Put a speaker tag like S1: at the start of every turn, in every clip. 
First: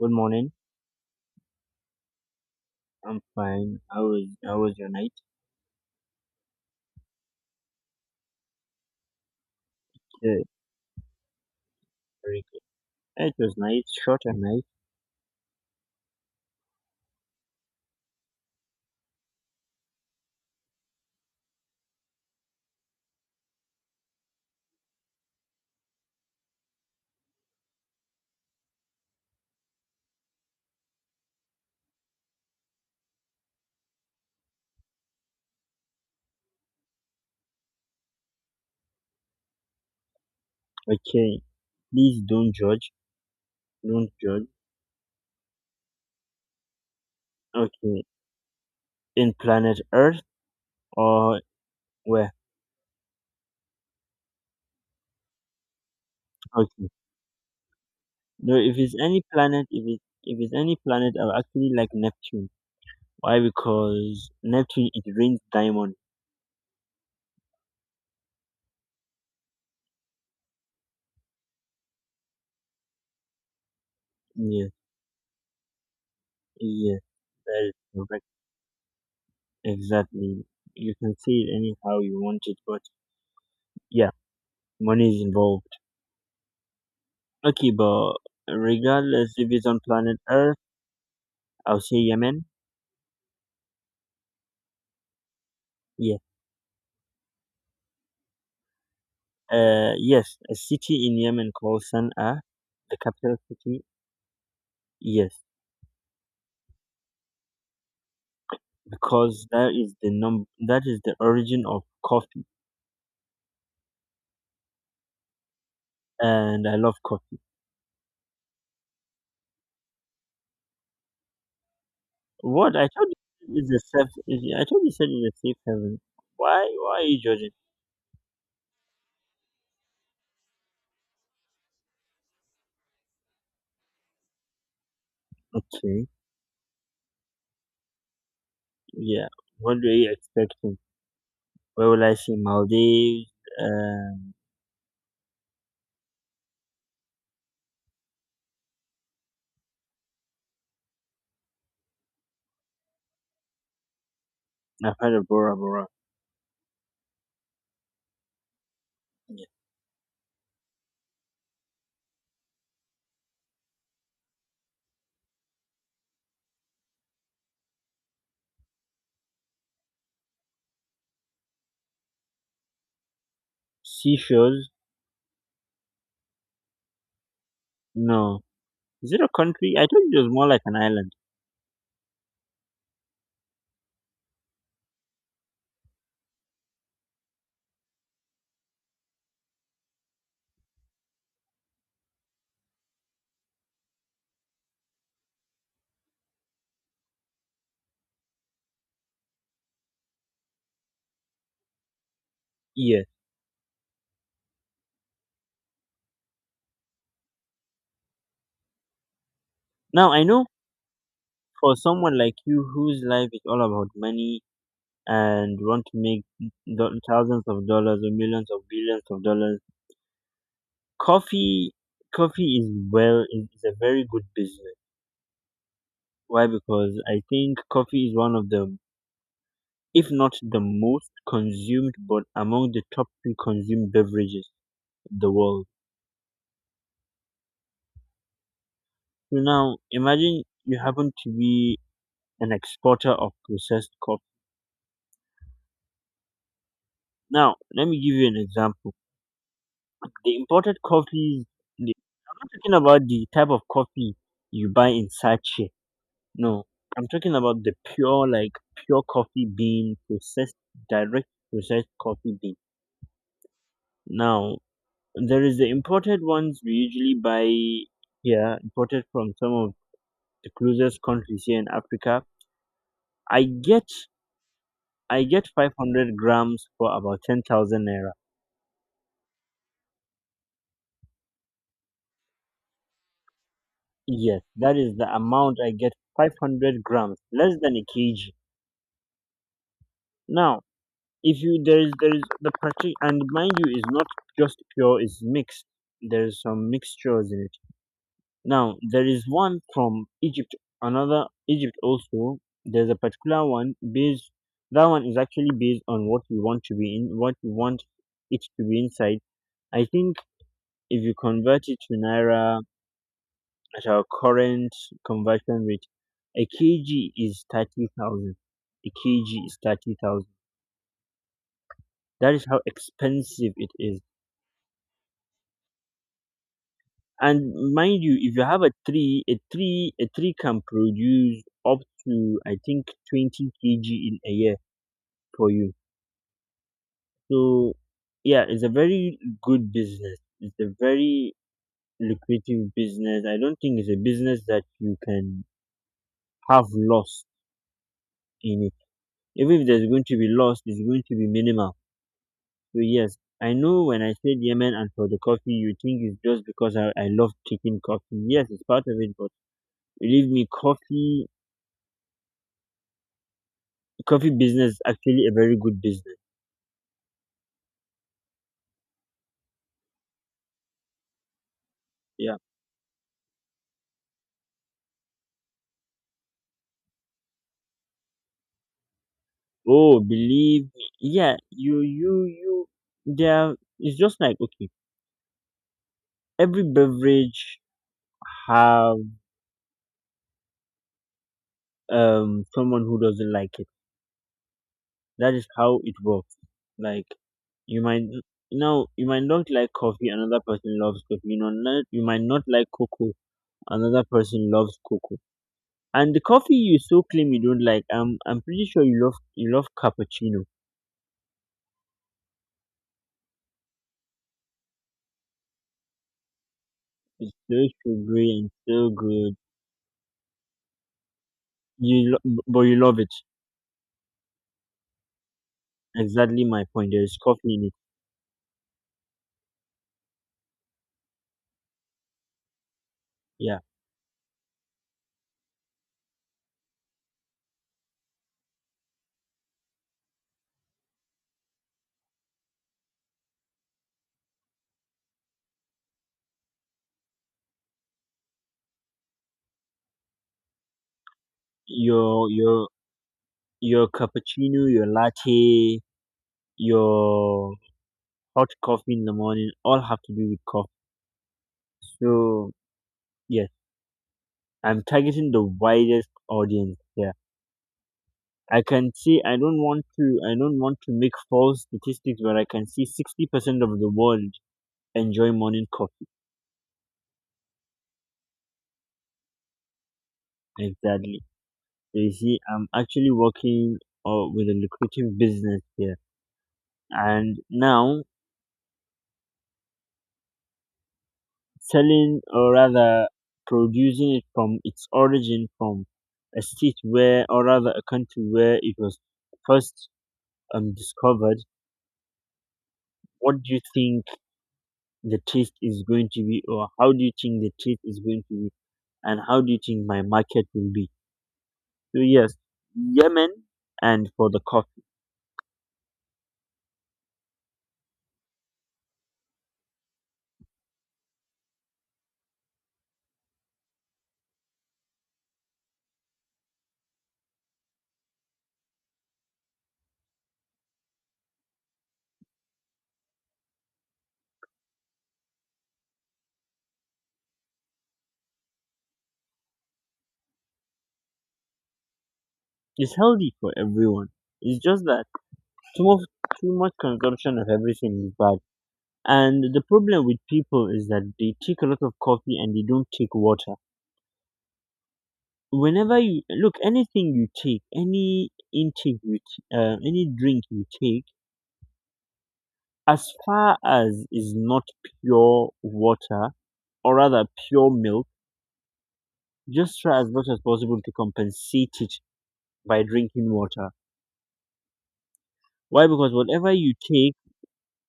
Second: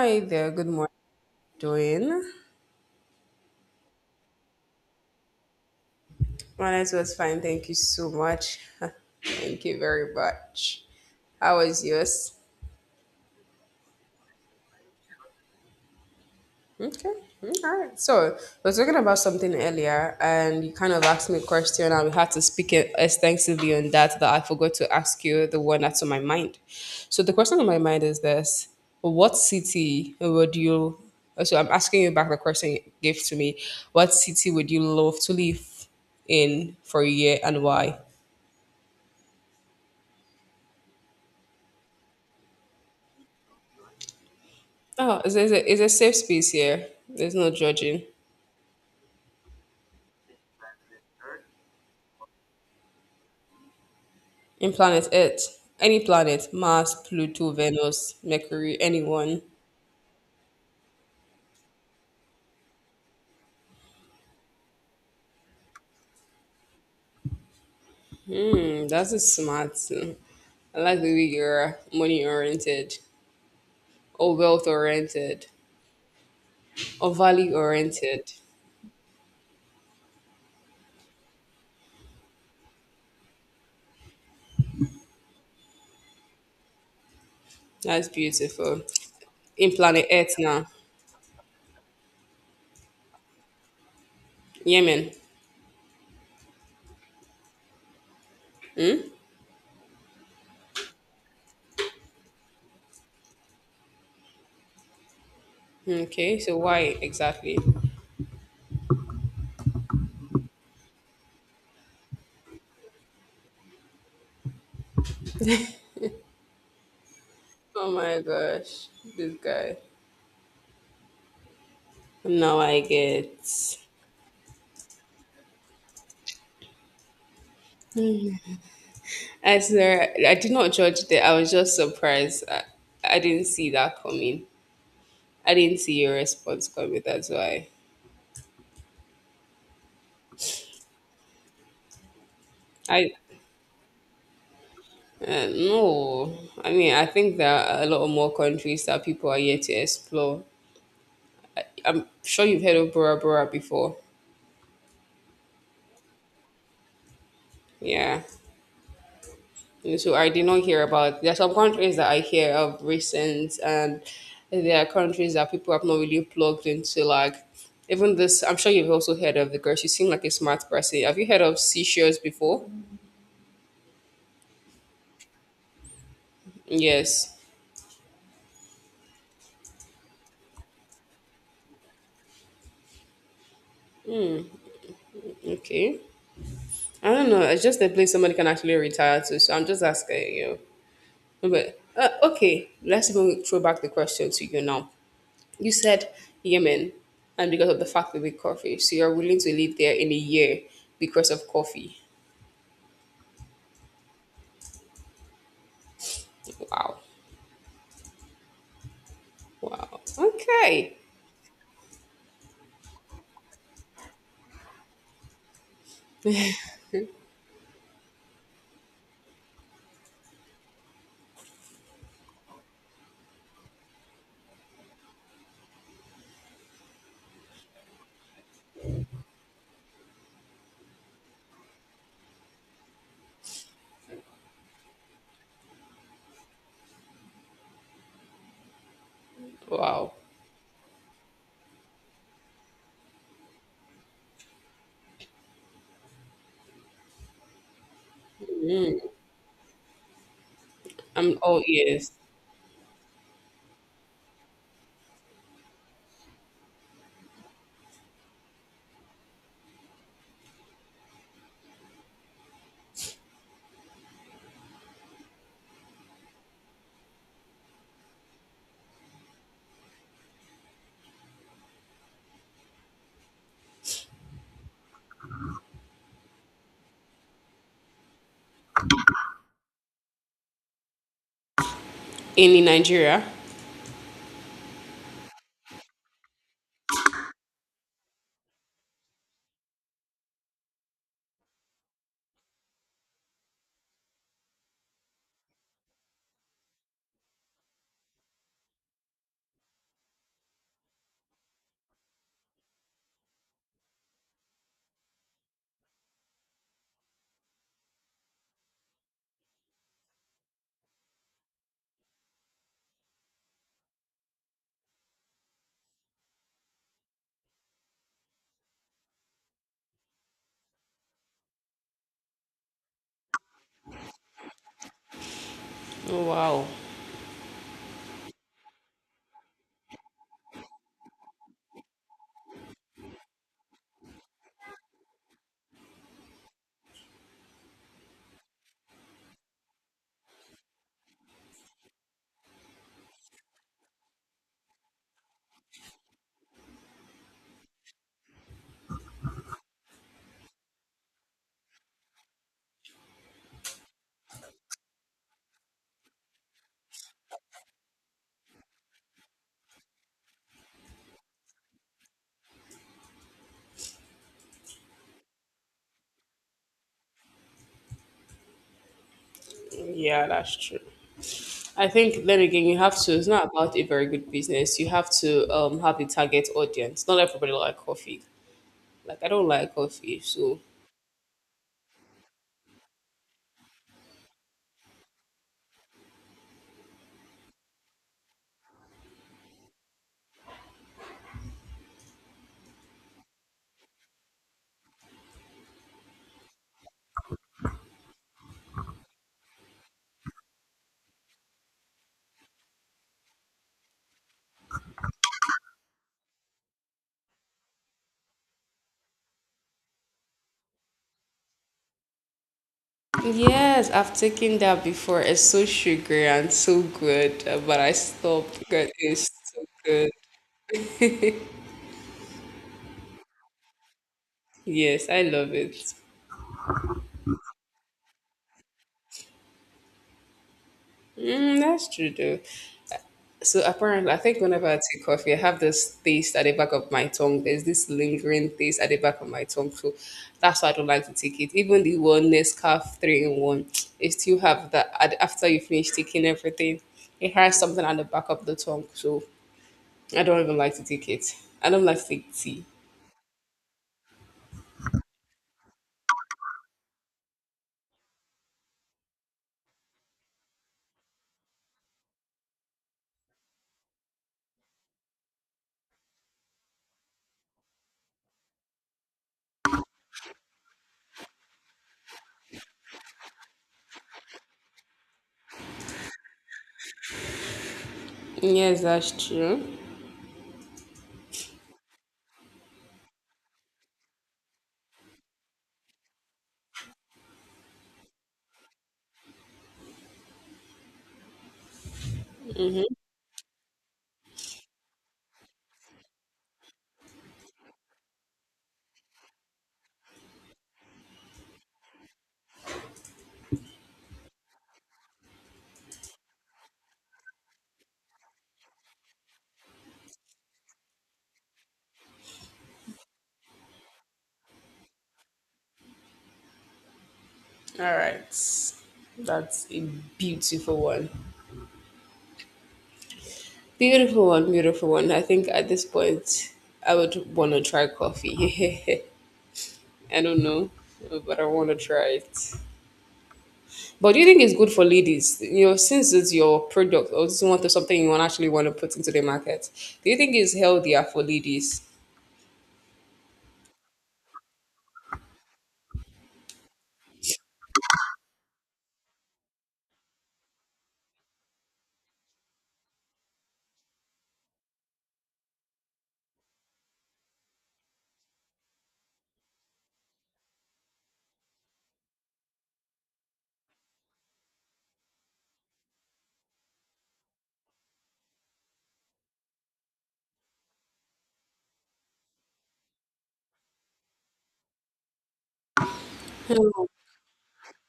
S1: Good morning.
S2: there. Good morning, Doing.
S1: I'm fine. How was your night?
S2: My night was fine. Thank you so much. Thank you very
S1: Good.
S2: much. How was yours?
S1: Very good. It was nice, short and nice.
S2: Okay. Mm, all right. So we were talking about something earlier, and you kind of asked me a question, and we had to speak it extensively on that. That I forgot to ask you the one that's on my mind. So the question on my mind is this: what city would you? So I'm asking you back the question you gave to me. What city would you love to live in for a year, and why?
S1: Okay. Please don't judge. Don't judge.
S2: Oh, it's a safe space here. There's no
S1: Okay.
S2: judging.
S1: In planet Earth or where?
S2: In planet Earth, any planet,
S1: Okay.
S2: Mars, Pluto, Venus,
S1: No, if
S2: Mercury,
S1: it's any
S2: anyone.
S1: planet, if it's any planet, I'll actually like Neptune. Why? Because Neptune it rains diamond.
S2: Mm. That's a smart. Mm. I like the way you're money oriented, or wealth
S1: Yes.
S2: oriented,
S1: Yes.
S2: or value
S1: That is correct.
S2: oriented.
S1: Exactly. You can say it anyhow you want it, but yeah, money is involved. Okay,
S2: That's
S1: but
S2: beautiful.
S1: regardless if it's
S2: In
S1: on
S2: planet
S1: planet
S2: Earth
S1: Earth,
S2: now,
S1: I'll say Yemen.
S2: Yemen.
S1: Yeah. Yes, a city in Yemen called Sana'a, the capital city. Yes,
S2: Okay, so why exactly?
S1: because that is the num that is the origin of coffee, and I love coffee.
S2: Oh my gosh, this guy. Now
S1: What
S2: I
S1: I told you is
S2: get.
S1: a safe. Is, I told you said it's a safe haven. Why? Why are you judging?
S2: I swear, I did not judge that. I was just surprised. I didn't see that coming. I didn't see
S1: Okay.
S2: your response coming. That's why.
S1: Yeah. What do you expecting? Where will I see
S2: I
S1: Maldives? Um,
S2: No. I mean, I think there are a lot of more countries that people are yet to explore. I'm sure you've heard of Bora Bora before.
S1: I've heard of Bora Bora.
S2: Yeah.
S1: Yeah.
S2: So I did not hear about. There are some countries that I hear of recent, and there are countries that people have not really plugged into. Like even this, I'm sure you've also heard of the girl. She seemed like a smart person. Have you heard of Seychelles before?
S1: Seashores?
S2: Yes.
S1: No. Is it a country? I thought it was more like an island.
S2: Okay. I don't know. It's just a place somebody can actually retire to. So I'm just asking you. But okay, let's even throw back the question to you now. You said Yemen, and because of the fact that we coffee, so you're willing to live there in a year because of coffee.
S1: Yeah.
S2: Wow. Wow.
S1: Now I know
S2: Okay.
S1: for someone like you whose life is all about money and want to make thousands of dollars or millions of billions of dollars, coffee coffee is a very good business. Why? Because I think coffee is one of the if not the most consumed but among the top 3 consumed beverages in the world. So now
S2: Wow.
S1: imagine you happen to be an exporter of processed coffee. Now, let me give you an example.
S2: Mm,
S1: The imported
S2: I'm
S1: coffees,
S2: all ears.
S1: I'm not talking about the type of coffee you buy in sachet. No, I'm talking about the pure, like pure coffee bean, processed, direct processed coffee bean. Now, there is the imported ones we usually buy here, imported from some of the closest countries here in Africa. I get, I get 500 grams for about 10,000 naira.
S2: in Nigeria.
S1: Yes, that is the amount I get, 500 grams, less than a kg. Now, if you there is the parti, and mind you, is not just pure, it's mixed. There is some mixtures in it. Now, there is one from Egypt, another Egypt also. There's a particular one based. That one is actually based on what you want to be in, what you want it to be inside. I think if you convert it to naira, at our current conversion rate, a kg is 30,000. A kg is 30,000. That is how expensive it is.
S2: Oh, wow.
S1: And mind you, if you have a tree, a tree can produce up to, I think, 20 kg in a year for you. So, yeah, it's a very good business. It's a very lucrative business. I don't think it's a business that you can have loss in it. Even if there's going to be loss, it's going to be minimal. So yes, I know when I said Yemen and for the coffee, you think it's just because I love taking coffee. Yes, it's part of it, but believe me, coffee business is actually a very good business.
S2: Yeah, that's true. I think
S1: Yeah.
S2: then again, you have to. It's not about a very good business. You have to have a target audience. Not everybody like coffee. Like I don't like
S1: Oh,
S2: coffee, so
S1: believe me. Yeah, you there it's just like okay, every beverage have someone who doesn't like it. That is how it works. Like you might now you might not like coffee, another person loves coffee. You know, not, you might not like cocoa, another person loves cocoa. And the coffee you so claim you don't like, I'm pretty sure you love cappuccino.
S2: yes, I've taken that before. It's so sugary and so
S1: It's
S2: good,
S1: so
S2: but I
S1: sugary and
S2: stopped
S1: so
S2: because it's
S1: good.
S2: so good.
S1: But you love it.
S2: Yes, I love it.
S1: Exactly my point. There is coffee in it.
S2: Mm, that's true though. So
S1: Yeah.
S2: apparently, I think whenever I take coffee, I have this taste at the back of my tongue. There's this lingering taste at the back of my tongue, so that's why I don't like to take it. Even the one Nescafe three in one, it still have that. After you finish taking everything, it has something at the back of the tongue. So I don't even like to take it. I don't like to take
S1: Your
S2: tea.
S1: your your cappuccino, your latte, your hot coffee in the morning all have to do with coffee. So yes, I'm targeting the widest audience here. I can see I don't want to make false statistics where I can see 60% of the world enjoy morning coffee.
S2: Yes, that's true.
S1: Exactly. So you see, I'm actually working with a lucrative business here, and now selling or rather producing it from its origin, from a state where or rather a country where it was first discovered. What do you think the taste is going to be, or how do you think the taste is going to be? And how do you think my market will be? So yes, Yemen and for the coffee.
S2: All right, that's a beautiful one. Beautiful one, beautiful one. I think at this point, I would want to try coffee. I don't know, but I want to try it. But do you think it's good for ladies? You know, since it's your product or it's one something you want actually want to put into the market, do you think it's healthier for ladies?
S1: Is healthy for everyone. It's just that too much, too much consumption of everything is bad. And the problem with people is that they take a lot of coffee and they don't take water. Whenever you look, anything you take, any drink you take, as far as is not pure water or rather pure milk, just try as much as possible to compensate it by drinking water. Why? Because whatever you
S2: Hmm.
S1: take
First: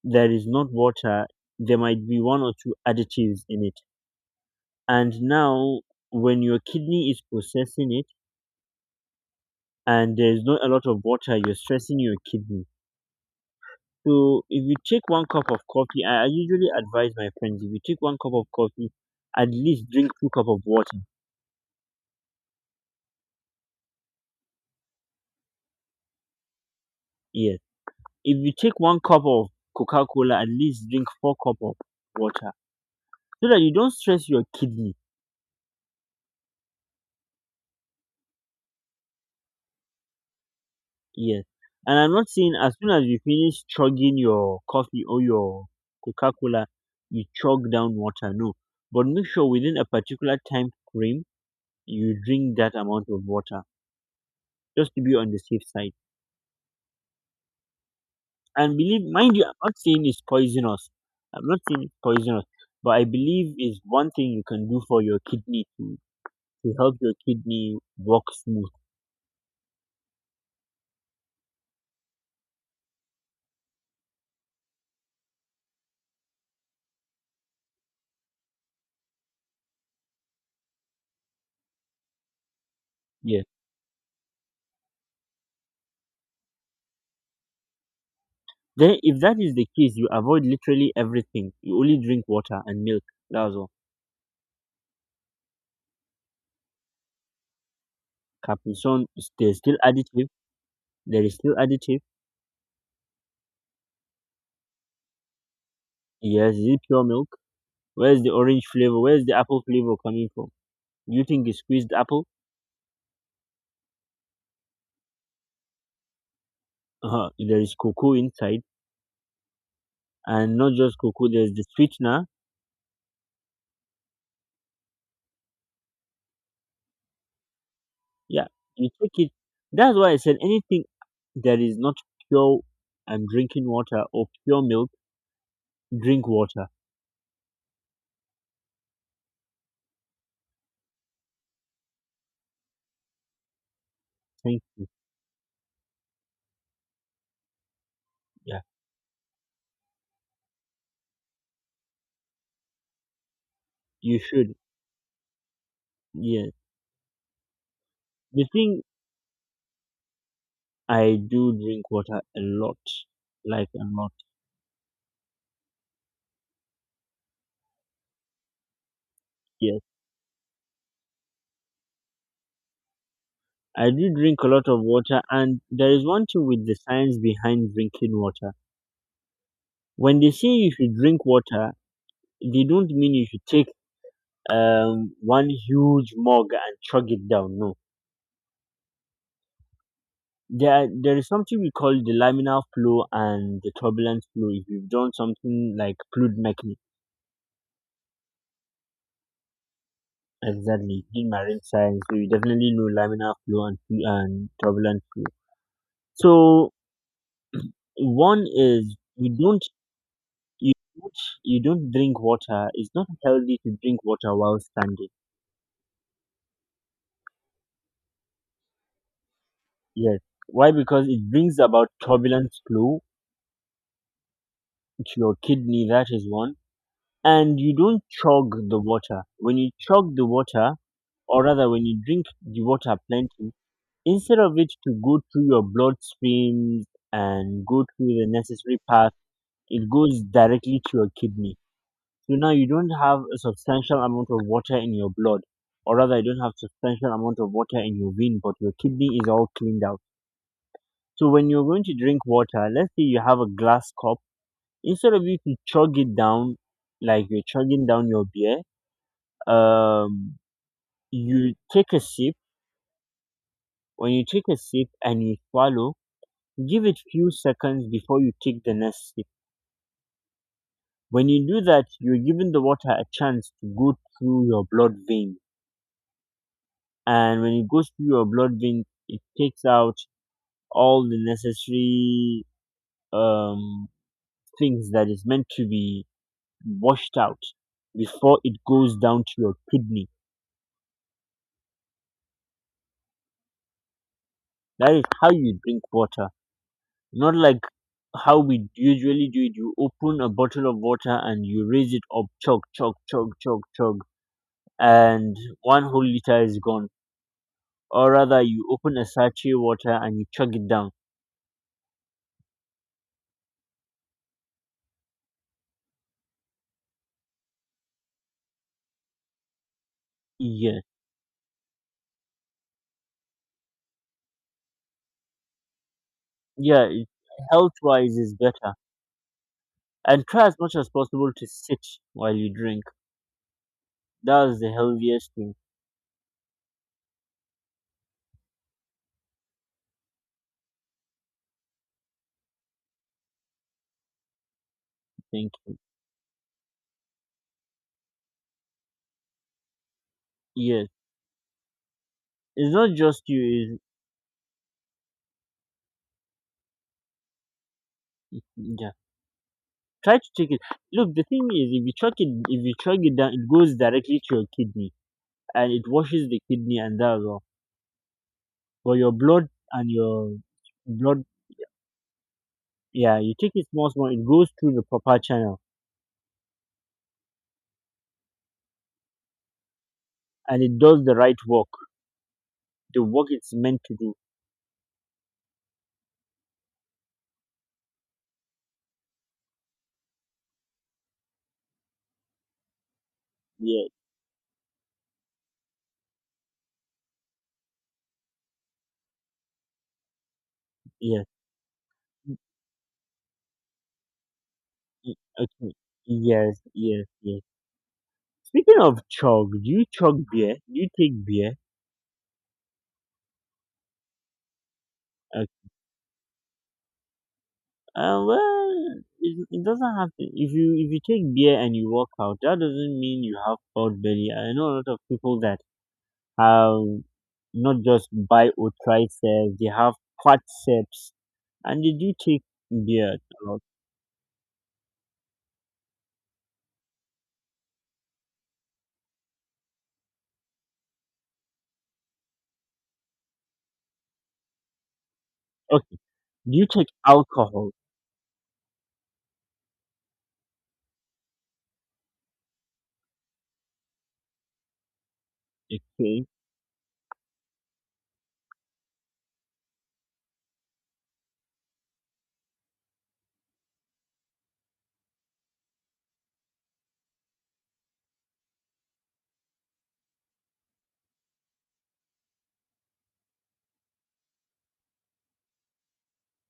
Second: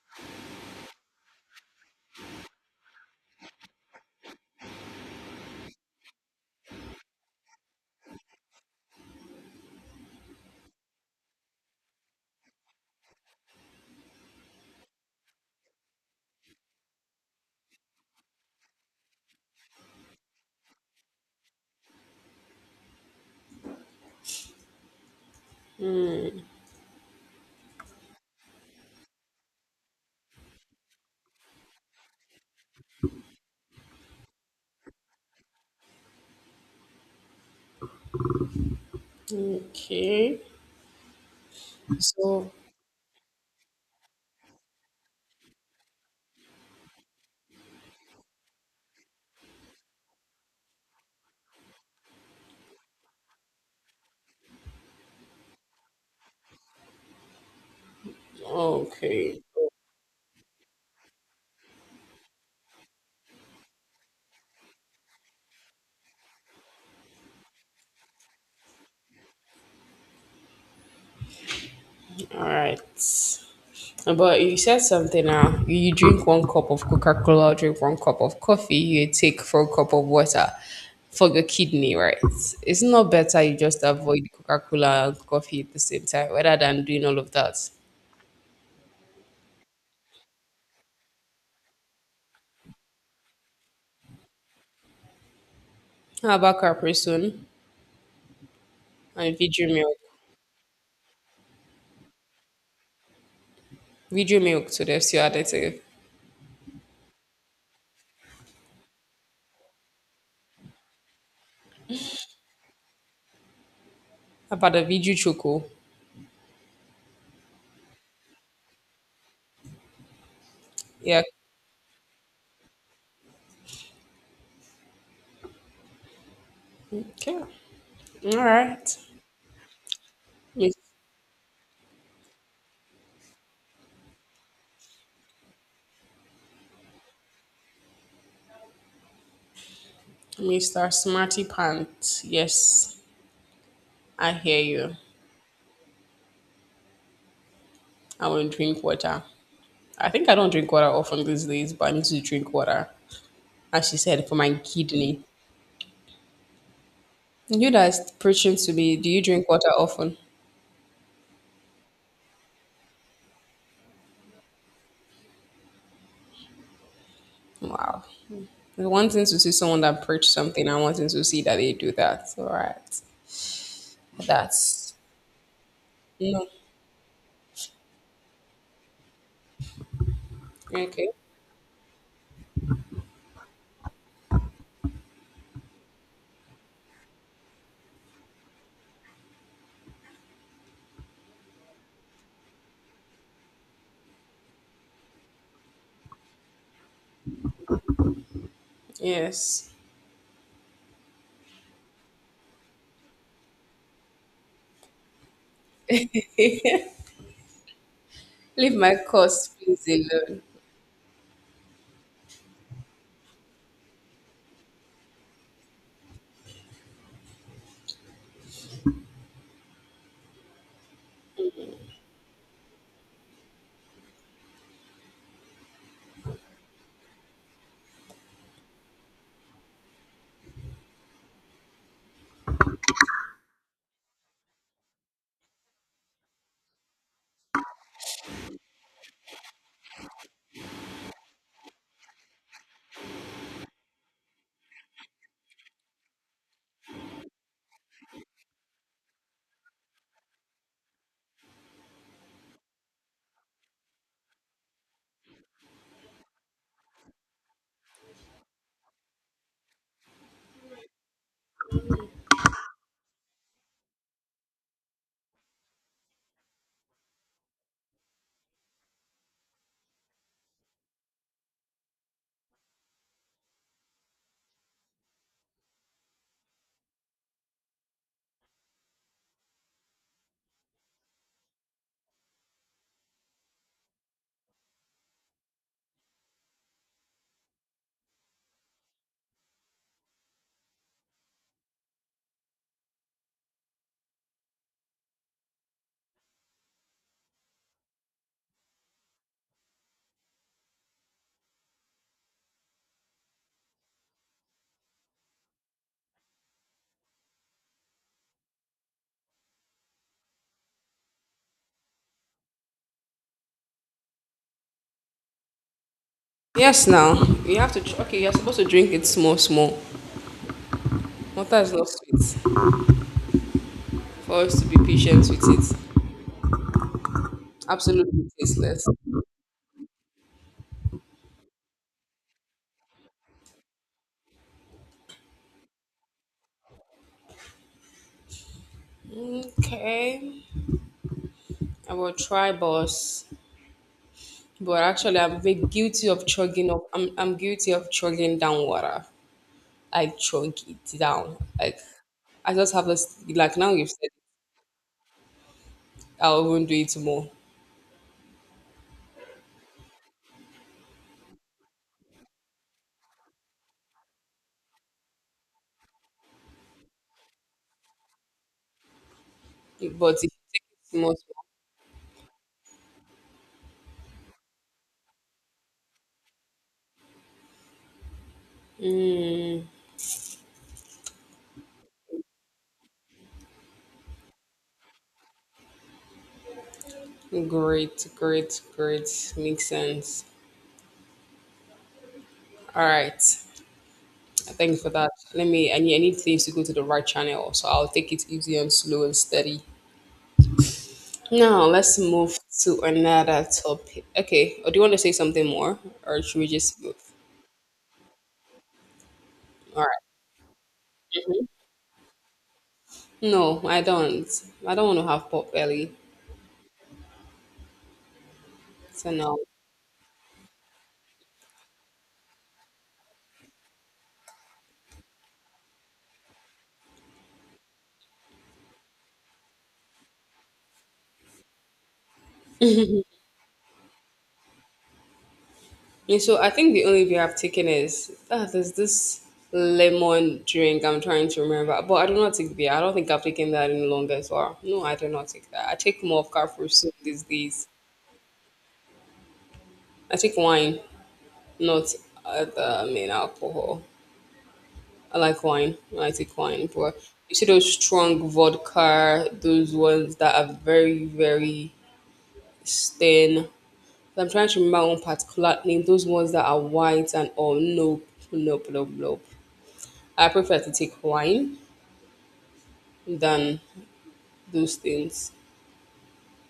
S1: that is not water, there might be 1 or 2 additives in it. And now, when your kidney is processing it and there's not a lot of water, you're stressing your kidney. So, if you take one cup of coffee, I usually advise my friends if you take one cup of coffee, at least drink two cup of water. Yes. If you take one cup of Coca Cola, at least drink four cup of water so that you don't stress your kidney.
S2: Okay.
S1: Yes. And I'm not saying
S2: So,
S1: as soon as you finish chugging your coffee or your Coca Cola, you chug down water. No. But make sure within a particular time frame, you drink that amount of water just to be on the safe side. And believe, mind
S2: okay.
S1: you, I'm not saying it's poisonous. I'm not saying it's poisonous. But I believe is one thing you can do for your kidney to help your kidney work smooth.
S2: All right. But you said something now. You drink one cup of Coca Cola, drink one cup of coffee, you take four cup of water for your kidney, right? It's not better
S1: Yes.
S2: you just avoid Coca Cola and coffee at the same time rather than doing all of that.
S1: Then, if that is the case, you avoid literally everything. You only drink water and milk. That's all.
S2: How about Capricorn
S1: Capri-Sun, is
S2: and
S1: there's
S2: Viju
S1: still
S2: milk?
S1: additive. There is still additive.
S2: Viju milk to the still additive.
S1: Yes, is it pure milk? Where's the orange flavor? Where's the apple flavor coming from? You think it's squeezed apple?
S2: How about the Viju choco?
S1: Uh-huh. There is cocoa inside, and not just
S2: Yeah.
S1: cocoa. There's the sweetener.
S2: Okay. All
S1: Yeah, you
S2: right.
S1: take it. That's why I said
S2: Mis-
S1: anything that is not pure and drinking water or pure milk, drink water.
S2: Mr. Smarty Pants. Yes, I hear
S1: Thank you.
S2: you. I will
S1: Yeah,
S2: drink water. I think I don't drink water often these days, but I need to drink water. As she
S1: you
S2: said, for my
S1: should.
S2: kidney.
S1: Yes,
S2: You that's
S1: the
S2: preaching to
S1: thing
S2: me, do you drink water often?
S1: I do drink water a lot, like a lot.
S2: Wow. It's one thing to see
S1: Yes.
S2: someone that preach something, I wanting to see that they do that. All right.
S1: I do drink a lot of
S2: That's
S1: water, and there is one thing
S2: no.
S1: with the science behind drinking water. When they say you should
S2: Okay.
S1: drink water, they don't mean you should take one huge mug and chug it down. No, there there is something we call the laminar flow and the turbulent flow. If you've done something like fluid mechanics,
S2: Yes.
S1: exactly in marine science, so you definitely know laminar flow and turbulent flow.
S2: Leave
S1: So one is
S2: my course, please alone.
S1: you don't, you don't drink water. It's not healthy to drink water while standing. Yes. Why? Because it brings about turbulence flow to your kidney. That is one. And you don't chug the water. When you chug the water, or rather, when you drink the water plenty, instead of it to go through your blood streams and go through the necessary path, it goes directly to your kidney. So now you don't have a substantial amount of water in your blood, or rather, you don't have substantial amount of water in your vein, but your kidney is all cleaned out. So when you're going to drink water, let's say you have a glass cup, instead of you to chug it down like you're chugging down your beer, um, you take a sip. When you take a sip and you swallow, give it few seconds before you take the next sip. When you do that, you're giving the water a chance to go through your blood vein, and when it goes through your blood vein it takes out all the necessary um things that is meant to be washed out before it goes down to your kidney. That is how you drink water, not like how we usually do it. You open a bottle of water and you raise it up, chug chug chug chug chug, and one whole liter is gone, or rather you open a sachet water and you chug it down.
S2: Yes, now you have to. Okay, you're supposed to drink it small, small.
S1: Yeah,
S2: Water is not sweet. For us to be patient with it,
S1: yeah, health wise
S2: absolutely
S1: is better,
S2: tasteless.
S1: and try as much as possible to sit while you drink. That's the healthiest thing to
S2: Okay. I will try, boss. But actually, I'm
S1: think.
S2: very guilty of chugging up. I'm guilty of chugging down water. I chug
S1: Yes,
S2: it down. Like, I
S1: it's
S2: just have
S1: not
S2: this,
S1: just you.
S2: like, now
S1: It's,
S2: you've said it, I won't do it more.
S1: yeah, try to take it. Look, the thing is, if you chuck it, if you chug it down, it goes directly to your kidney, and it washes the kidney, and that's all. But your blood and
S2: But if you
S1: your
S2: take it more,
S1: blood, yeah, you take it small, small. It goes through the proper channel, and it does the right work, the work it's meant to do.
S2: great, great, great. Makes sense. All right.
S1: Yeah,
S2: Thank you for that. Let me, I need things to go to the right channel. So I'll take it easy and slow and steady.
S1: yes,
S2: Now let's move to another topic. Okay, or do you want to say
S1: y-
S2: something
S1: okay,
S2: more, or should we just move?
S1: yes. Speaking of chug, do
S2: All
S1: you
S2: right.
S1: chug beer? Do you take beer?
S2: No, I don't. I don't want to have
S1: Uh,
S2: pot belly.
S1: well,
S2: So no.
S1: it doesn't have to. If you take beer and you walk out, that doesn't mean you have pot belly. I know a lot of people that have not just buy or try cells, they have quadceps, and they do take beer. A lot.
S2: And so I think the only beer I've taken is there's this lemon drink I'm trying to remember. But I do not take beer. I don't think I've taken that in longer as well. No, I do not take that. I
S1: Okay,
S2: take more of
S1: do you
S2: Carrefour
S1: take
S2: soup these days.
S1: alcohol?
S2: I take wine, not the main alcohol. I like wine. I
S1: Okay,
S2: take wine, but you see those strong vodka, those ones that are very, very stern. I'm trying to remember one particular name, those ones that are white and all. Nope, nope, nope, nope. I prefer to take wine than those things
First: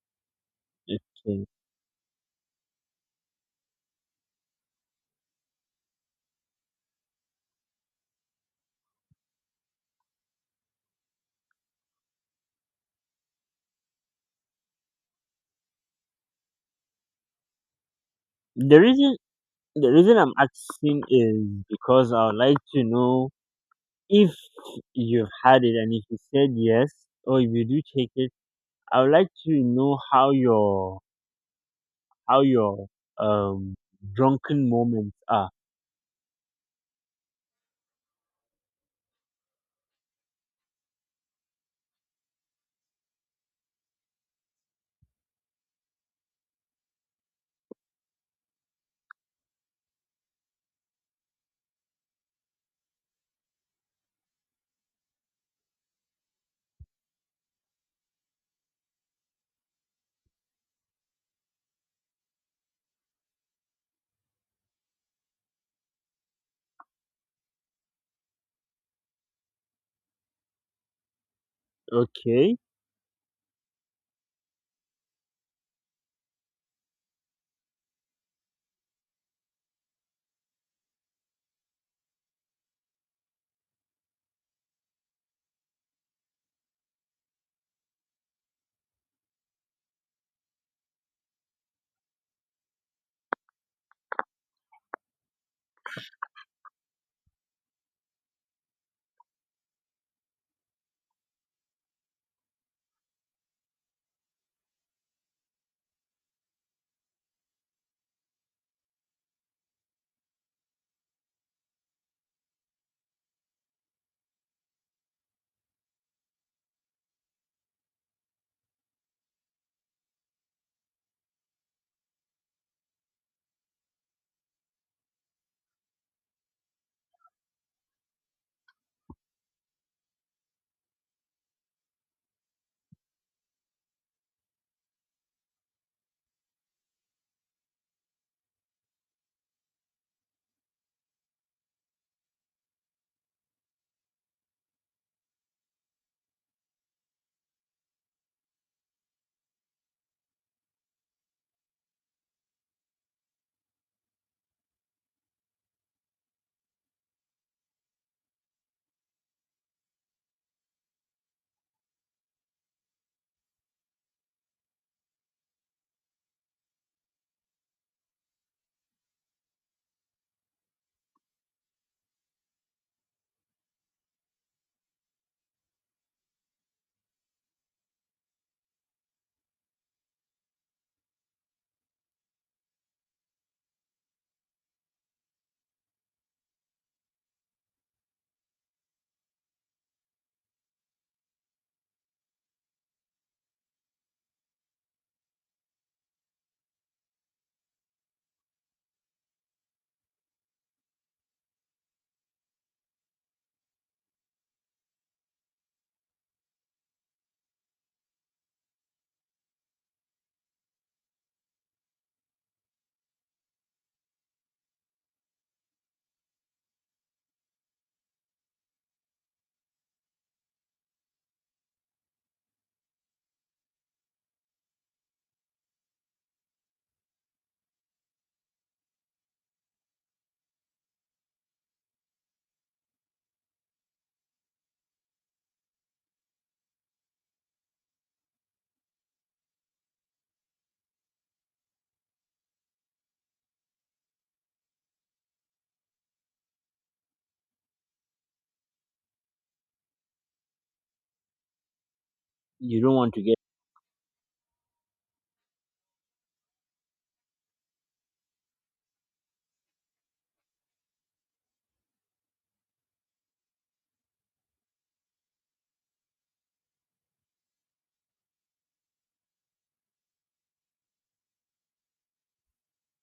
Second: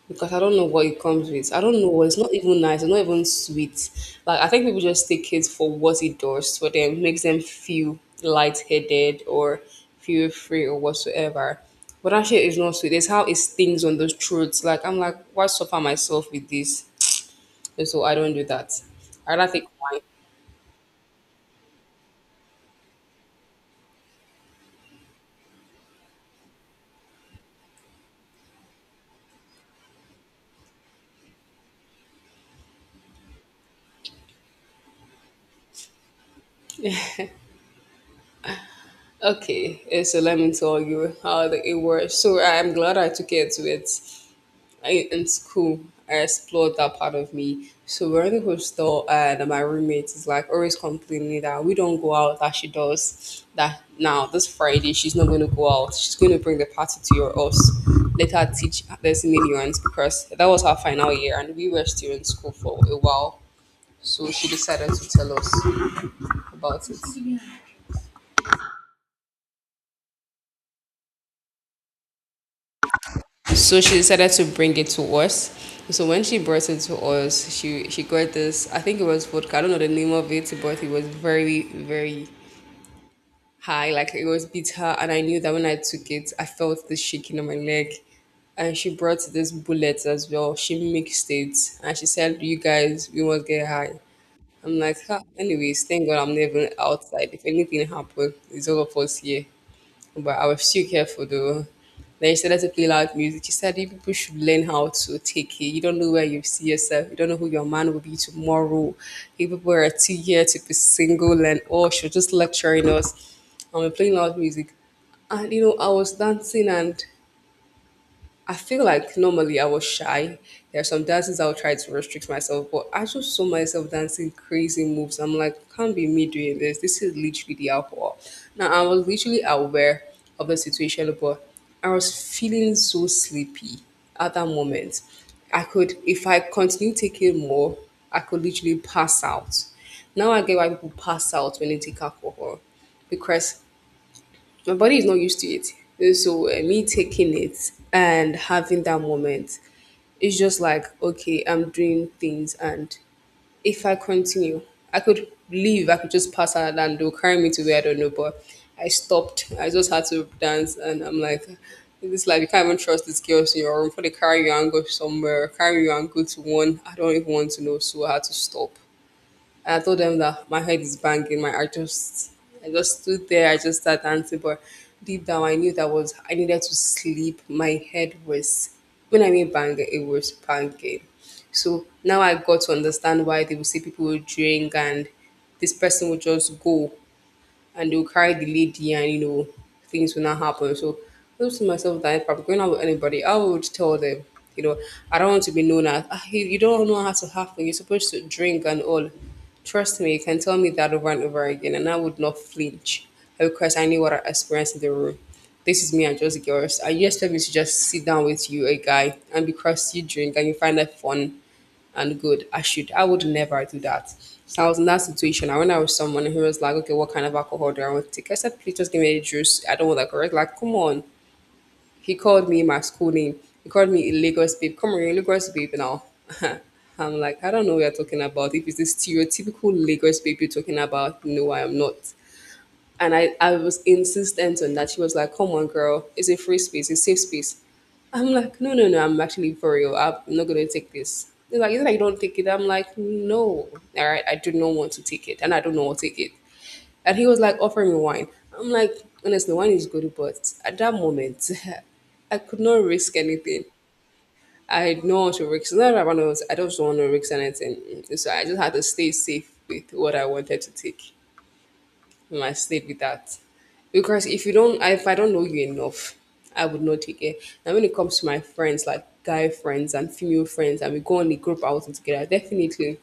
S2: because I don't know what it comes
S1: okay.
S2: with. I don't know. It's not even nice. It's not even sweet. Like I think people just take it for what it does for them, makes them feel lightheaded or feel free or whatsoever. But that shit is not sweet. It's how it stings on those throats. Like I'm like, why suffer myself with this? And so I don't do that.
S1: The reason
S2: I rather take
S1: the
S2: wine.
S1: reason I'm asking is because I would like to know if you've had it and if you said yes or if you do take it, I would like to know how your how your um drunken moments are.
S2: Okay, so let me tell you how it works. So I'm glad I took it in school. I explored that part of me. So we're in the hostel, and my roommate is like always complaining that we don't go out, that she does. That now this Friday she's not going to go out. She's going to bring the party to your house. Let her teach this millions because that was her final year, and we were still in school for a while. So she decided to tell us about it.
S1: Okay.
S2: So she decided to bring it to us. So when she brought it to us, she got this. I think it was vodka. I don't know the name of it, but it was very very high. Like it was bitter, and I knew that when I took it, I felt the shaking on my leg. And she brought this bullet as well. She mixed it, and she said, "You guys, we must get high." I'm like, "Ah, anyways, thank God I'm not even outside. If anything happened, it's all of us here but I was still careful though. Then she started to play loud music. She said, "You people should learn how to take it. You don't know where you see yourself. You don't know who your man will be tomorrow. You people are too here to be single and oh, she was just lecturing us. And we're playing loud music. And you know, I was dancing and I feel like normally I was shy. There are some dances I'll try to restrict myself, but I just saw myself dancing crazy moves. I'm like, can't be me doing this. This is literally the alcohol. Now I was literally aware of the situation, but I was feeling so sleepy at that moment. If I continue taking more, I could literally pass out. Now I get why people pass out when they take alcohol because my body is not used to it. So me taking it and having that moment, it's just like okay, I'm doing things, and if I continue, I could leave. I could just pass out and they'll carry me to where I don't know. But I stopped. I just had to dance, and I'm like. It's like you can't even trust these girls in your room. For they carry you and go somewhere, carry you and go to one. I don't even want to know, so I had to stop. I told them that my head is banging. My I just stood there. I just started dancing, but deep down I knew that was I needed to sleep. My head was when I mean banging, it was banging. So now I got to understand why they would say people will drink and this person would just go and they'll carry the lady and you know things will not happen. So I was to myself that if I'm going out with anybody, I would tell them, you know, I don't want to be known as "Ah, you don't know how to have fun. You're supposed to drink and all." Trust me, you can tell me that over and over again, and I would not flinch because I knew what I experienced in the room. This is me and just girls. I just tell me to just sit down with you, a guy, and because you drink and you find that fun, and good. I would never do that. So I was in that situation. I went out with someone who was like, okay, what kind of alcohol do I want to take? I said, please just give me a juice. I don't want that correct. Like, come on. He called me my school name. He called me a Lagos babe. Come on, you're a Lagos babe now. I'm like, I don't know what you're talking about. If it's the stereotypical Lagos babe you're talking about, no, I am not. And I was insistent on that. She was like, come on, girl. It's a free space. It's a safe space. I'm like, no, no, no, I'm actually for real. I'm not gonna take this. They're like, it's like you don't take it. I'm like, no, all right, I do not want to take it, and I don't know what take it. And he was like, offer me wine. I'm like, honestly, wine is good, but at that moment, I could
S1: You
S2: not
S1: don't want
S2: risk
S1: to get
S2: anything. I don't want to risk. Not that I want to. I just don't want to risk anything. So I just had to stay safe with what I wanted to take and I stayed with that. Because if I don't know you enough, I would not take it. And when it comes to my friends, like guy friends and female friends, and we go on a group outing together, definitely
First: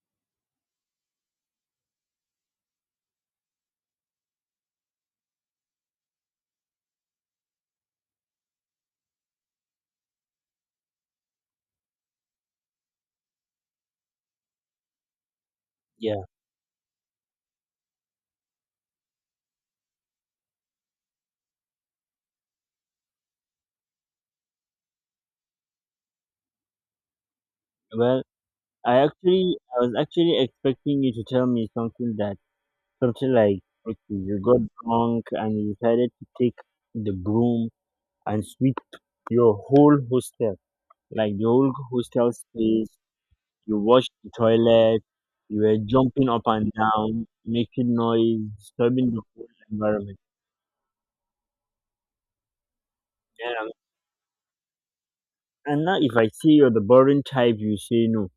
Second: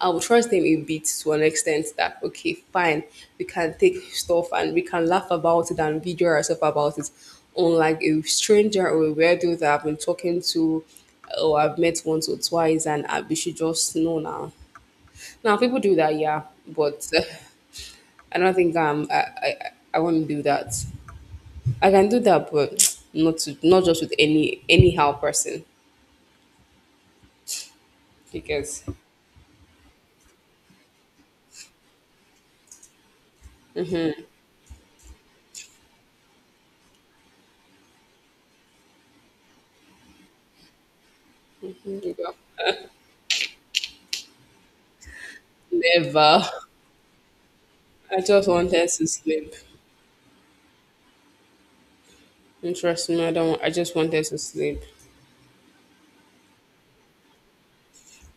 S2: I will trust them a bit to an extent that okay, fine, we can take stuff and we can laugh about it and video ourselves about it. Unlike a stranger or a weirdo that I've been talking to or I've met once or twice and I, we should just know now. Now people do that,
S1: yeah.
S2: yeah, but I don't think I want to do that. I can do that, but not just with anyhow person
S1: Well,
S2: because
S1: I was actually expecting you to tell me something that something like okay, you got drunk and you decided to take the broom and sweep your whole hostel. Like the whole hostel space. You rushed the toilet. You were jumping
S2: never.
S1: up and down, making
S2: I
S1: noise,
S2: just wanted to
S1: disturbing the whole
S2: sleep.
S1: environment.
S2: And trust me, I don't.
S1: Yeah.
S2: I just wanted to sleep.
S1: And now, if I see you're the boring type, you say no.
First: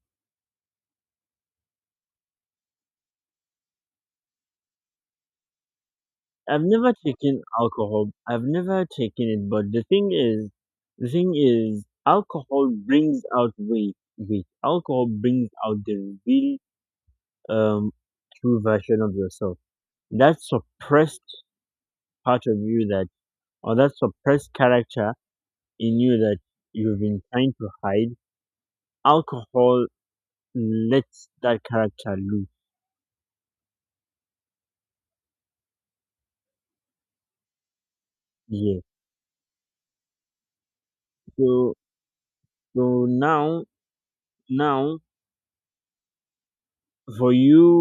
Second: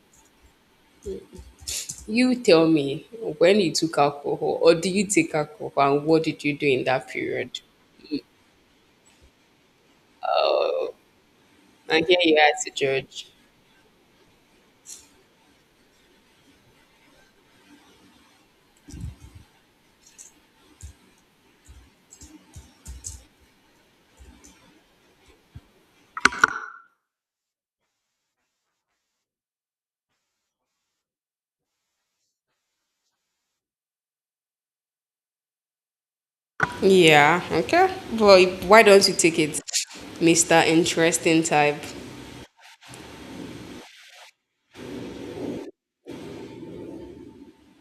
S2: You tell me when you took alcohol, or do you take alcohol, and what did you
S1: I've
S2: do in
S1: never
S2: that
S1: taken
S2: period?
S1: alcohol. I've never taken it. But the thing is,
S2: And here you are
S1: alcohol
S2: to
S1: brings
S2: judge.
S1: out weight. Weight. Alcohol brings out the real, um, true version of yourself. That suppressed part of you that, or that suppressed character in you that you've been trying to hide, alcohol lets that character loose.
S2: Yeah, okay. Well,
S1: Yeah.
S2: why don't you take it, Mister Interesting
S1: So
S2: Type?
S1: so now for you,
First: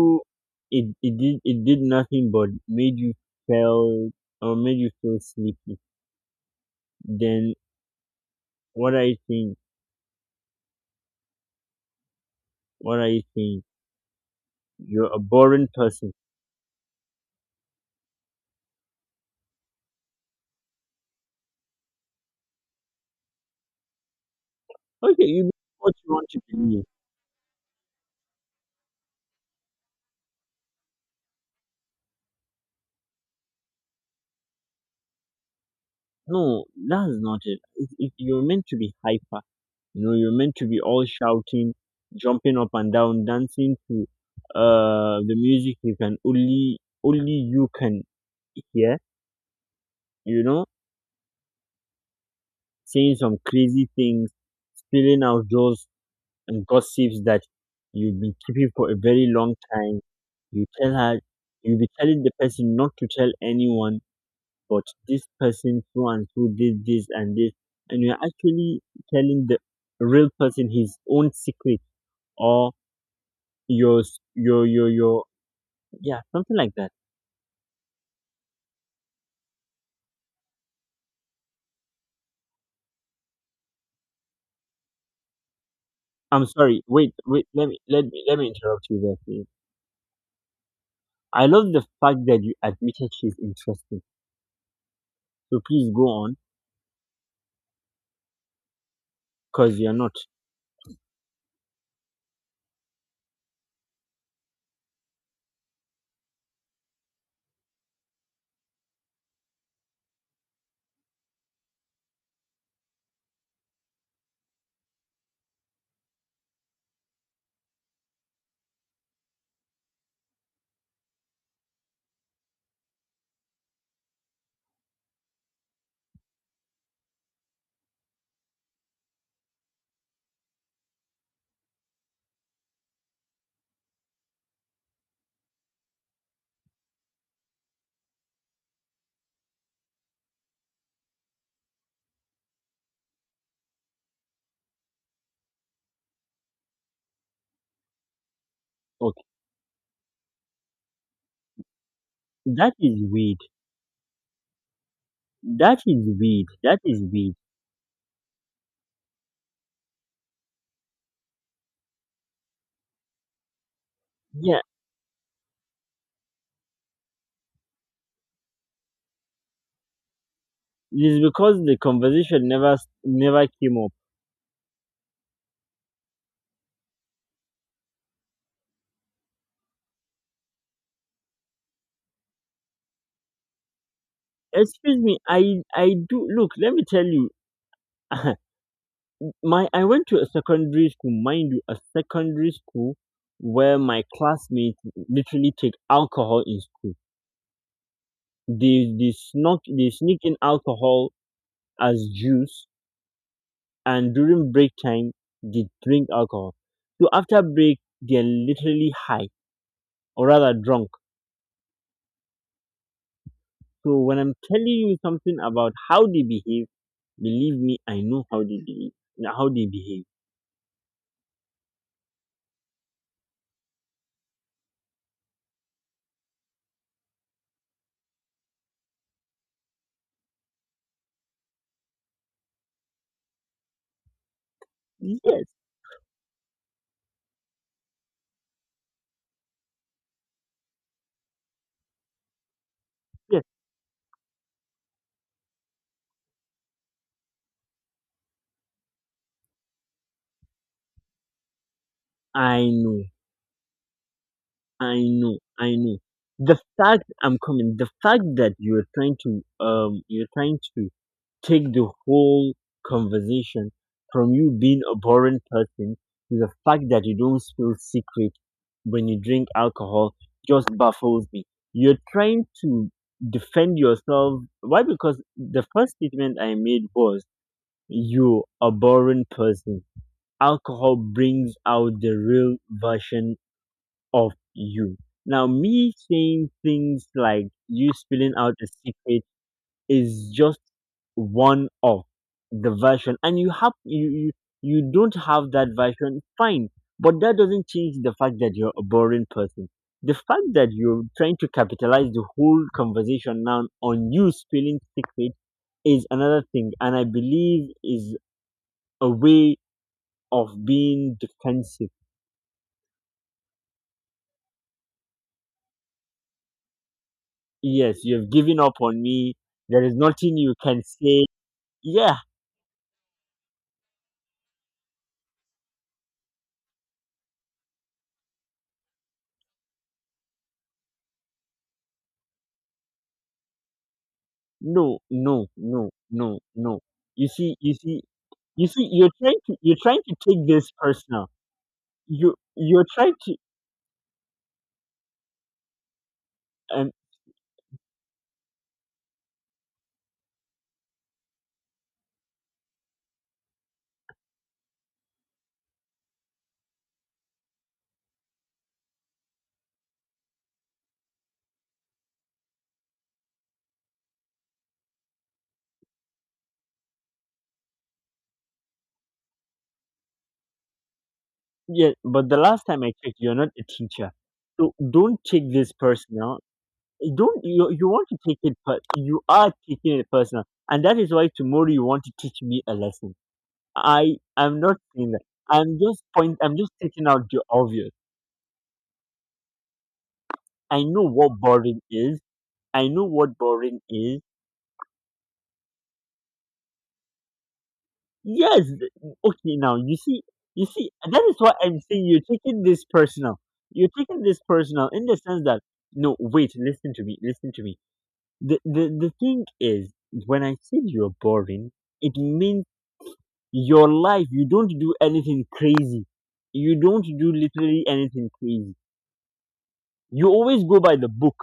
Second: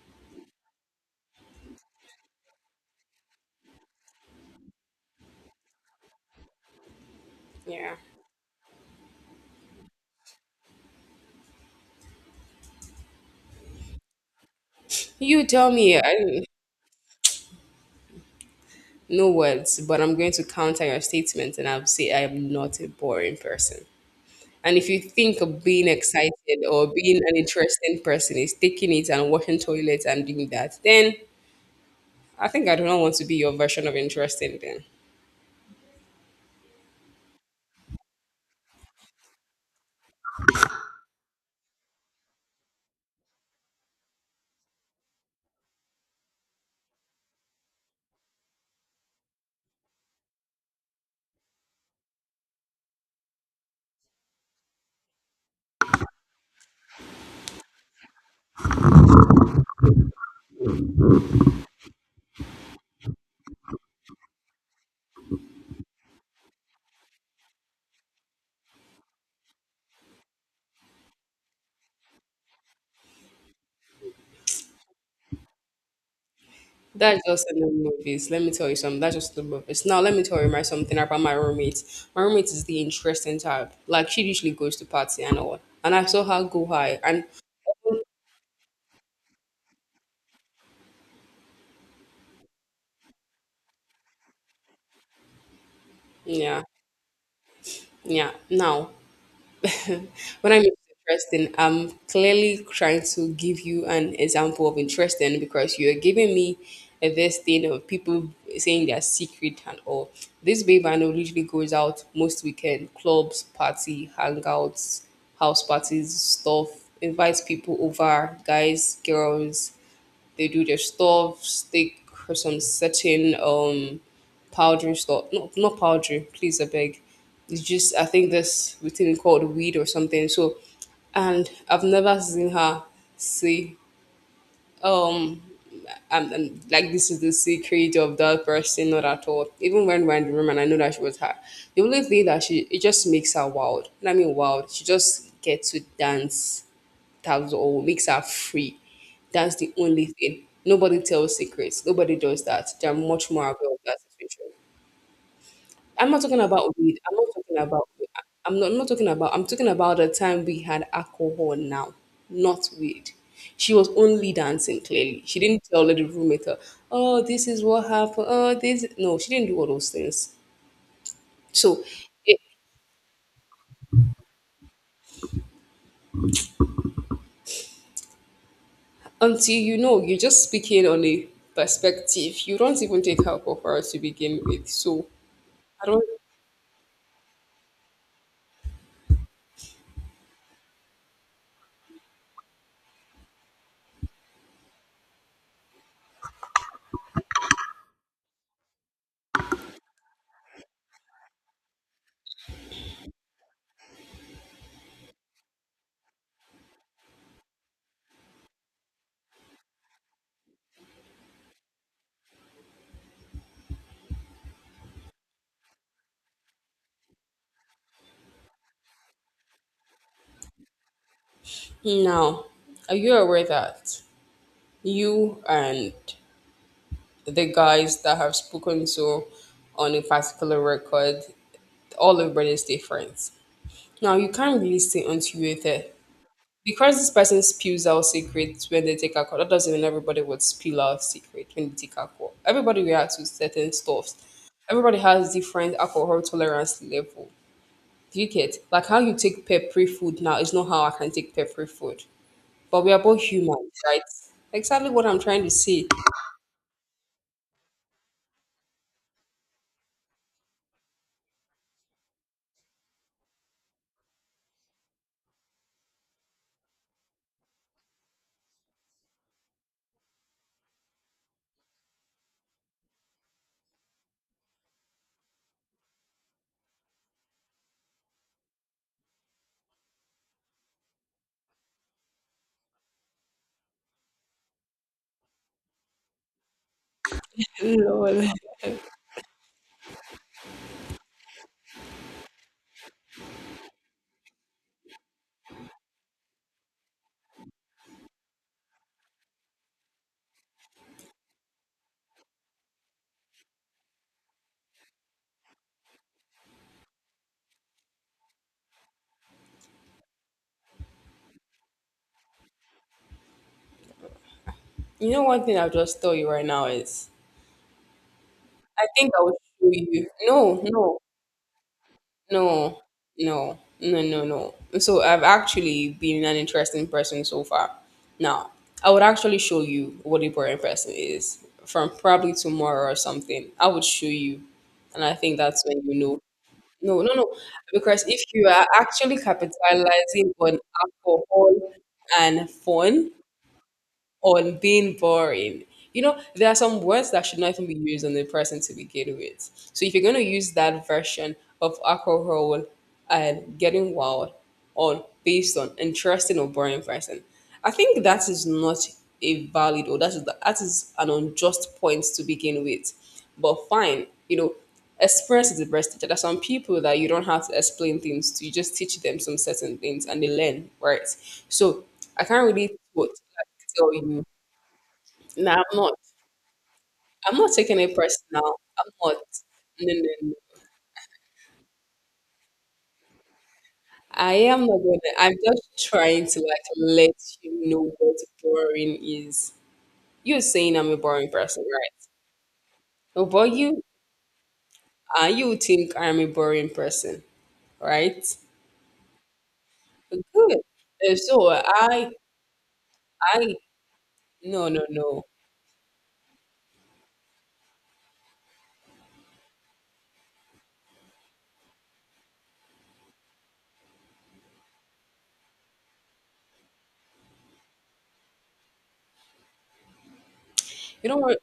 S1: it did nothing but made you feel, or made you feel sleepy. Then
S2: Yeah.
S1: what are you saying? What are you saying? You're a
S2: You
S1: boring
S2: tell me.
S1: person.
S2: I, no words, but I'm going to counter your statement and I'll say I am not a boring person. And if you
S1: Okay,
S2: think
S1: you be
S2: of being
S1: what you want to
S2: excited
S1: be.
S2: or being an interesting person is taking it and washing toilets and doing that, then I think I do not want to be your version of interesting then.
S1: No, that's not it. You're meant to be hyper. You know, you're meant to be all shouting, jumping up and down, dancing to the music you can only you can hear, you know, saying some crazy things, spilling out those and gossips that you've been keeping for a very long time. You tell her, you'll be telling the person not to tell anyone, but this person so and so did this and this, and you're actually telling the real person his own secret, or your s- your yeah, something like that.
S2: That's just in the movies. Let me tell you something. That's just in the movies. Now let me tell you my something about my roommate. My roommate is the interesting type. Like she usually goes to party and all. And I saw
S1: I'm
S2: her go
S1: sorry,
S2: high
S1: wait
S2: and
S1: wait let me interrupt you there please. I love the fact that you admitted she's interesting, so please go on.
S2: yeah, yeah. Now
S1: Because you're not.
S2: when I mean interesting, I'm clearly trying to give you an example of interesting because you're giving me a this thing of people saying their secret and all. This babe I know usually goes out most weekend, clubs, party, hangouts, house parties, stuff, invites people over, guys, girls, they do their stuffs, they for some certain powdery stuff. No, not powdery, please, I beg. It's just I think this thing called weed or something. So, and I've never seen her say um and like this is the secret of that person, not at all, even when we're in the room and I know that she was her the only thing that she it just makes her wild, and I mean wild, she just gets to dance tabs or makes her free.
S1: Okay,
S2: That's the only thing. Nobody tells secrets. Nobody does that.
S1: that
S2: They're
S1: is
S2: much
S1: weird.
S2: more aware of that situation.
S1: that is
S2: I'm not talking
S1: weird that
S2: about weed.
S1: is
S2: I'm not
S1: weird
S2: talking about. I'm not talking about. I'm talking about the time we had alcohol now, not weed. She was only
S1: Yeah,
S2: dancing. Clearly, she didn't tell the roommate, "Oh, this is what happened. Oh, this." No, she didn't do all those things.
S1: it's because the
S2: So, it,
S1: conversation never came up.
S2: until you know, you're just speaking on a perspective. You don't even take alcohol to begin with.
S1: Excuse
S2: So,
S1: me, i
S2: I
S1: i
S2: don't
S1: do. Look, let me tell you, my, I went to a secondary school, mind you, a secondary school where my classmates literally take alcohol in school. They sneak in alcohol as juice, and during break time they drink alcohol. So after break they're literally high, or rather drunk. So when I'm telling you something about how they behave, believe me, I know how they behave. How they behave.
S2: now. Are you aware that you and the guys that have spoken to on a particular record, all everybody's different. Now you can't really say until
S1: Yes,
S2: you're there. Because this person spews out secrets when they take a call, that doesn't mean everybody would spill out secret when they take a call. Everybody reacts to
S1: yes,
S2: certain stuff. Everybody has different alcohol tolerance level. Do you get? Like how you take peppery food now is not how I can take peppery food.
S1: I
S2: But we are
S1: know.
S2: both humans, right? Exactly
S1: I
S2: what I'm
S1: know,
S2: trying to
S1: I
S2: say.
S1: know. The fact I'm coming, the fact that you're trying to take the whole conversation from you being a boring person to the fact that you don't feel secret when you drink alcohol just baffles me. You're trying to defend yourself. Why? Because the first statement I made was you're a boring person. Alcohol brings out the real version of you. Now, me saying things like you
S2: Lol.
S1: spilling out a secret is just one of the version, and you, you don't have that version, fine. But that doesn't change the fact that you're a boring person. The fact that you're trying to capitalize the whole conversation now on you spilling secret is another thing, and I believe is a way of being defensive.
S2: You know, one thing I'll just tell you right now is
S1: Yes, you've given up
S2: I
S1: on
S2: think I
S1: me.
S2: will show
S1: There is
S2: you.
S1: nothing you
S2: No,
S1: can
S2: no,
S1: say. Yeah,
S2: no, no, no, no, no. So I've actually been an interesting person so far. Now, I would actually show you what a boring person is from probably tomorrow or something. I would show you.
S1: no,
S2: And I think
S1: no,
S2: that's when
S1: no,
S2: you know.
S1: no, no.
S2: No, no,
S1: You
S2: no.
S1: see, you see,
S2: Because if you
S1: you
S2: are
S1: see, you're
S2: actually
S1: trying to
S2: capitalizing
S1: take
S2: on
S1: this personal.
S2: alcohol
S1: You
S2: and
S1: you're
S2: fun,
S1: trying to
S2: on being boring. You know, there are some
S1: um
S2: words that should not even be used on the person to begin with. So if you're going to use that version of alcohol and getting wild, on based on interesting or boring person. I think that is not a valid or that is an unjust point to begin with. But fine, you know, experience is the best teacher. There are some people that you don't have to explain things to, you just teach them some certain things and they learn, right? So
S1: yeah,
S2: I
S1: but the
S2: can't
S1: last
S2: really
S1: time I
S2: what
S1: checked, you're not a
S2: like, tell
S1: teacher,
S2: you.
S1: so don't take
S2: No, I'm
S1: this
S2: not.
S1: personal.
S2: I'm
S1: Don't
S2: not
S1: you
S2: taking
S1: you
S2: it
S1: want to take
S2: personal.
S1: it, but
S2: I'm not.
S1: you are
S2: No,
S1: taking
S2: no,
S1: it
S2: no.
S1: personal, and that is why tomorrow you want to teach me a lesson. I
S2: I
S1: am
S2: am
S1: not
S2: not gonna.
S1: saying that.
S2: I'm
S1: I'm
S2: just
S1: just
S2: trying
S1: point.
S2: to
S1: I'm
S2: like
S1: just taking
S2: let
S1: out the
S2: you
S1: obvious.
S2: know what boring is. You're saying
S1: I
S2: I'm a
S1: know
S2: boring
S1: what
S2: person,
S1: boring
S2: right?
S1: is. I know what
S2: But
S1: boring
S2: you,
S1: is.
S2: you think I'm a boring person, right?
S1: Yes. Okay. Now you see.
S2: Good.
S1: You see. That is
S2: So
S1: what I'm saying. You're taking this personal.
S2: I,
S1: You're taking this
S2: no, no,
S1: personal in the
S2: no.
S1: sense that no. Wait. Listen to me. Listen to me. The thing is, when I said you're boring, it means your life. You don't do anything crazy. You don't do literally anything crazy. You always go by the
S2: You don't
S1: book.
S2: want,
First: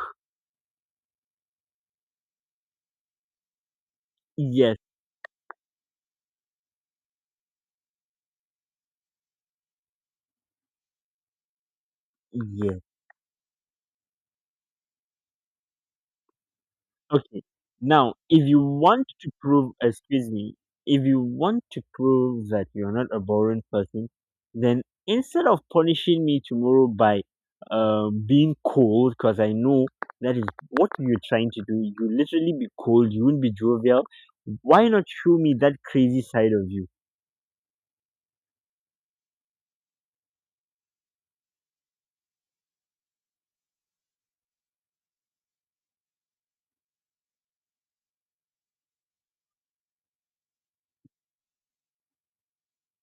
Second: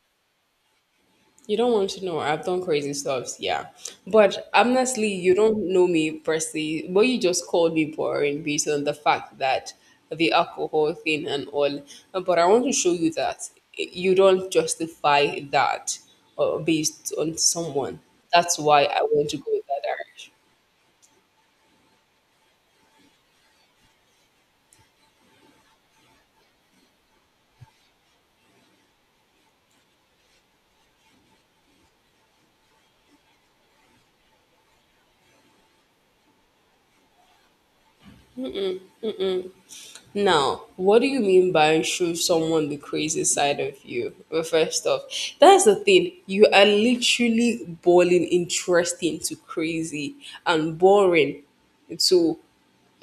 S2: you don't want to know. I've done crazy stuff, yeah. But
S1: Yes.
S2: honestly, you don't know me personally. But you just called me boring based on the fact that the alcohol thing and all. But I want to
S1: Yes.
S2: show you that you don't justify that based on
S1: Okay.
S2: someone.
S1: Now, if
S2: That's
S1: you
S2: why I
S1: want
S2: want
S1: to
S2: to go in
S1: prove,
S2: that
S1: excuse
S2: direction.
S1: me, if you want to prove that you're not a boring person, then instead of punishing me tomorrow by being cold, because I know that is what you're trying to do, you literally be cold, you won't be jovial. Why not show me that crazy side of you?
S2: Now, what do you mean by show someone the crazy side of you? Well, first off, that's the thing. You are literally boiling interesting to crazy and boring. So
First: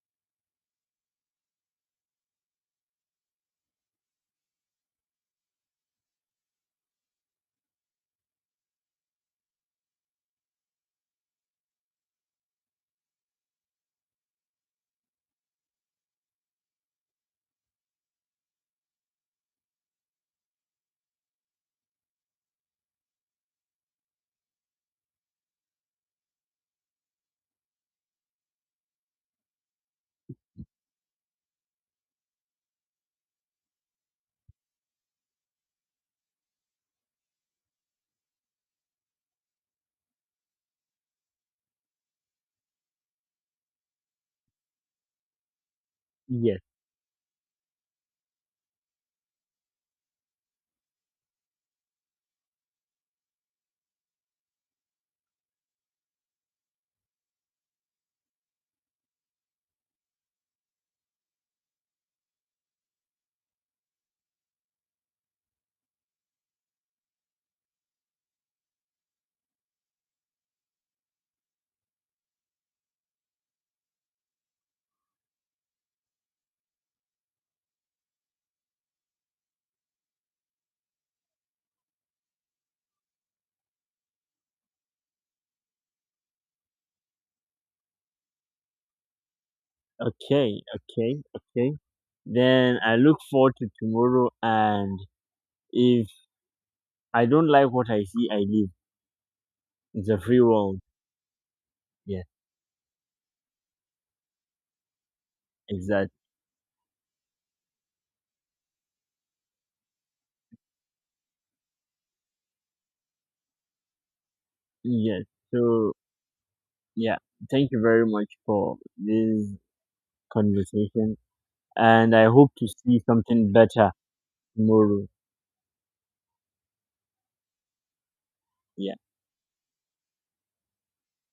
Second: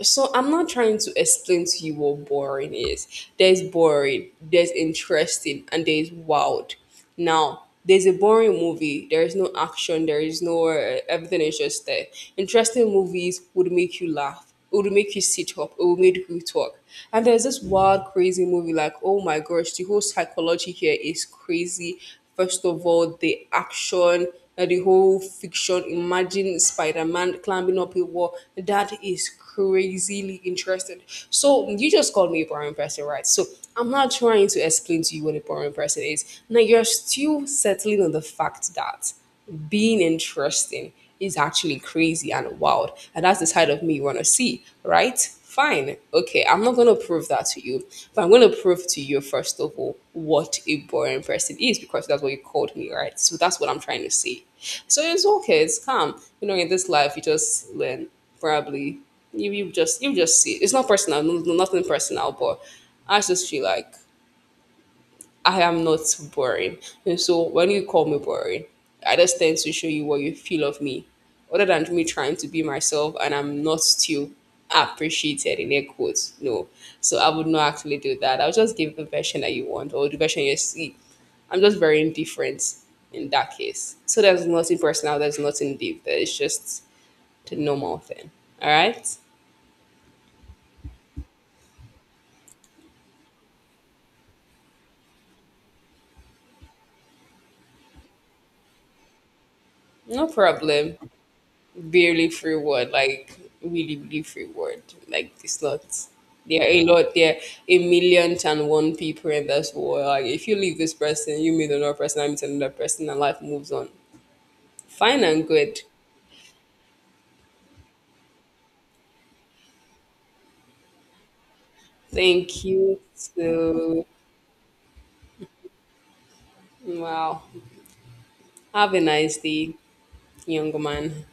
S2: I'm not trying to explain to you what boring is. There's boring, there's interesting, and there's wild. Now, there's a boring movie. There is no action. There is no everything is just there. Interesting movies would make you laugh. It would make you sit up. It would make you talk. And there's this wild, crazy movie. Like, oh my gosh, the whole psychology here is crazy. First of all, the action, the whole fiction. Imagine Spider-Man climbing up a wall. That is crazily interested. So you just called me a boring person, right? So I'm not trying to explain to you what a boring person is. Now you're still settling on the fact that being interesting is actually crazy and wild. And that's the side of me you want to see, right? Fine. Okay,
S1: Yes.
S2: I'm not going to prove that to you, but I'm going to prove to you, first of all, what a boring person is because that's what you called me, right? So that's what I'm trying to say. So it's okay, it's calm. You know, in this life, you just learn probably you just see it. It's not personal. No, nothing personal, but I just feel like I am not boring, and so when you call me boring I just tend to show you what you feel of me other than me trying to be myself and I'm not still appreciated in air quotes. No, so I would not actually do that, I'll just give the version that you want or the version you see. I'm just very indifferent in that case, so there's nothing personal, there's nothing deep there, it's just the normal thing. All right.
S1: Okay. Okay. Then I look forward to tomorrow, and if I don't like what I see, I leave. It's a
S2: No
S1: free world.
S2: problem.
S1: Yeah.
S2: Barely free word, like really, really free word. Like it's not.
S1: Exactly.
S2: There are a lot. There are a million and one people in this world. Like if you leave this person, you meet another person. I meet another person, and life moves on.
S1: Yes.
S2: Fine and good.
S1: So yeah, thank you very much for this conversation, and I hope
S2: Thank
S1: to see
S2: you.
S1: something better
S2: So
S1: tomorrow.
S2: wow. Have
S1: Yeah.
S2: a nice day, young man.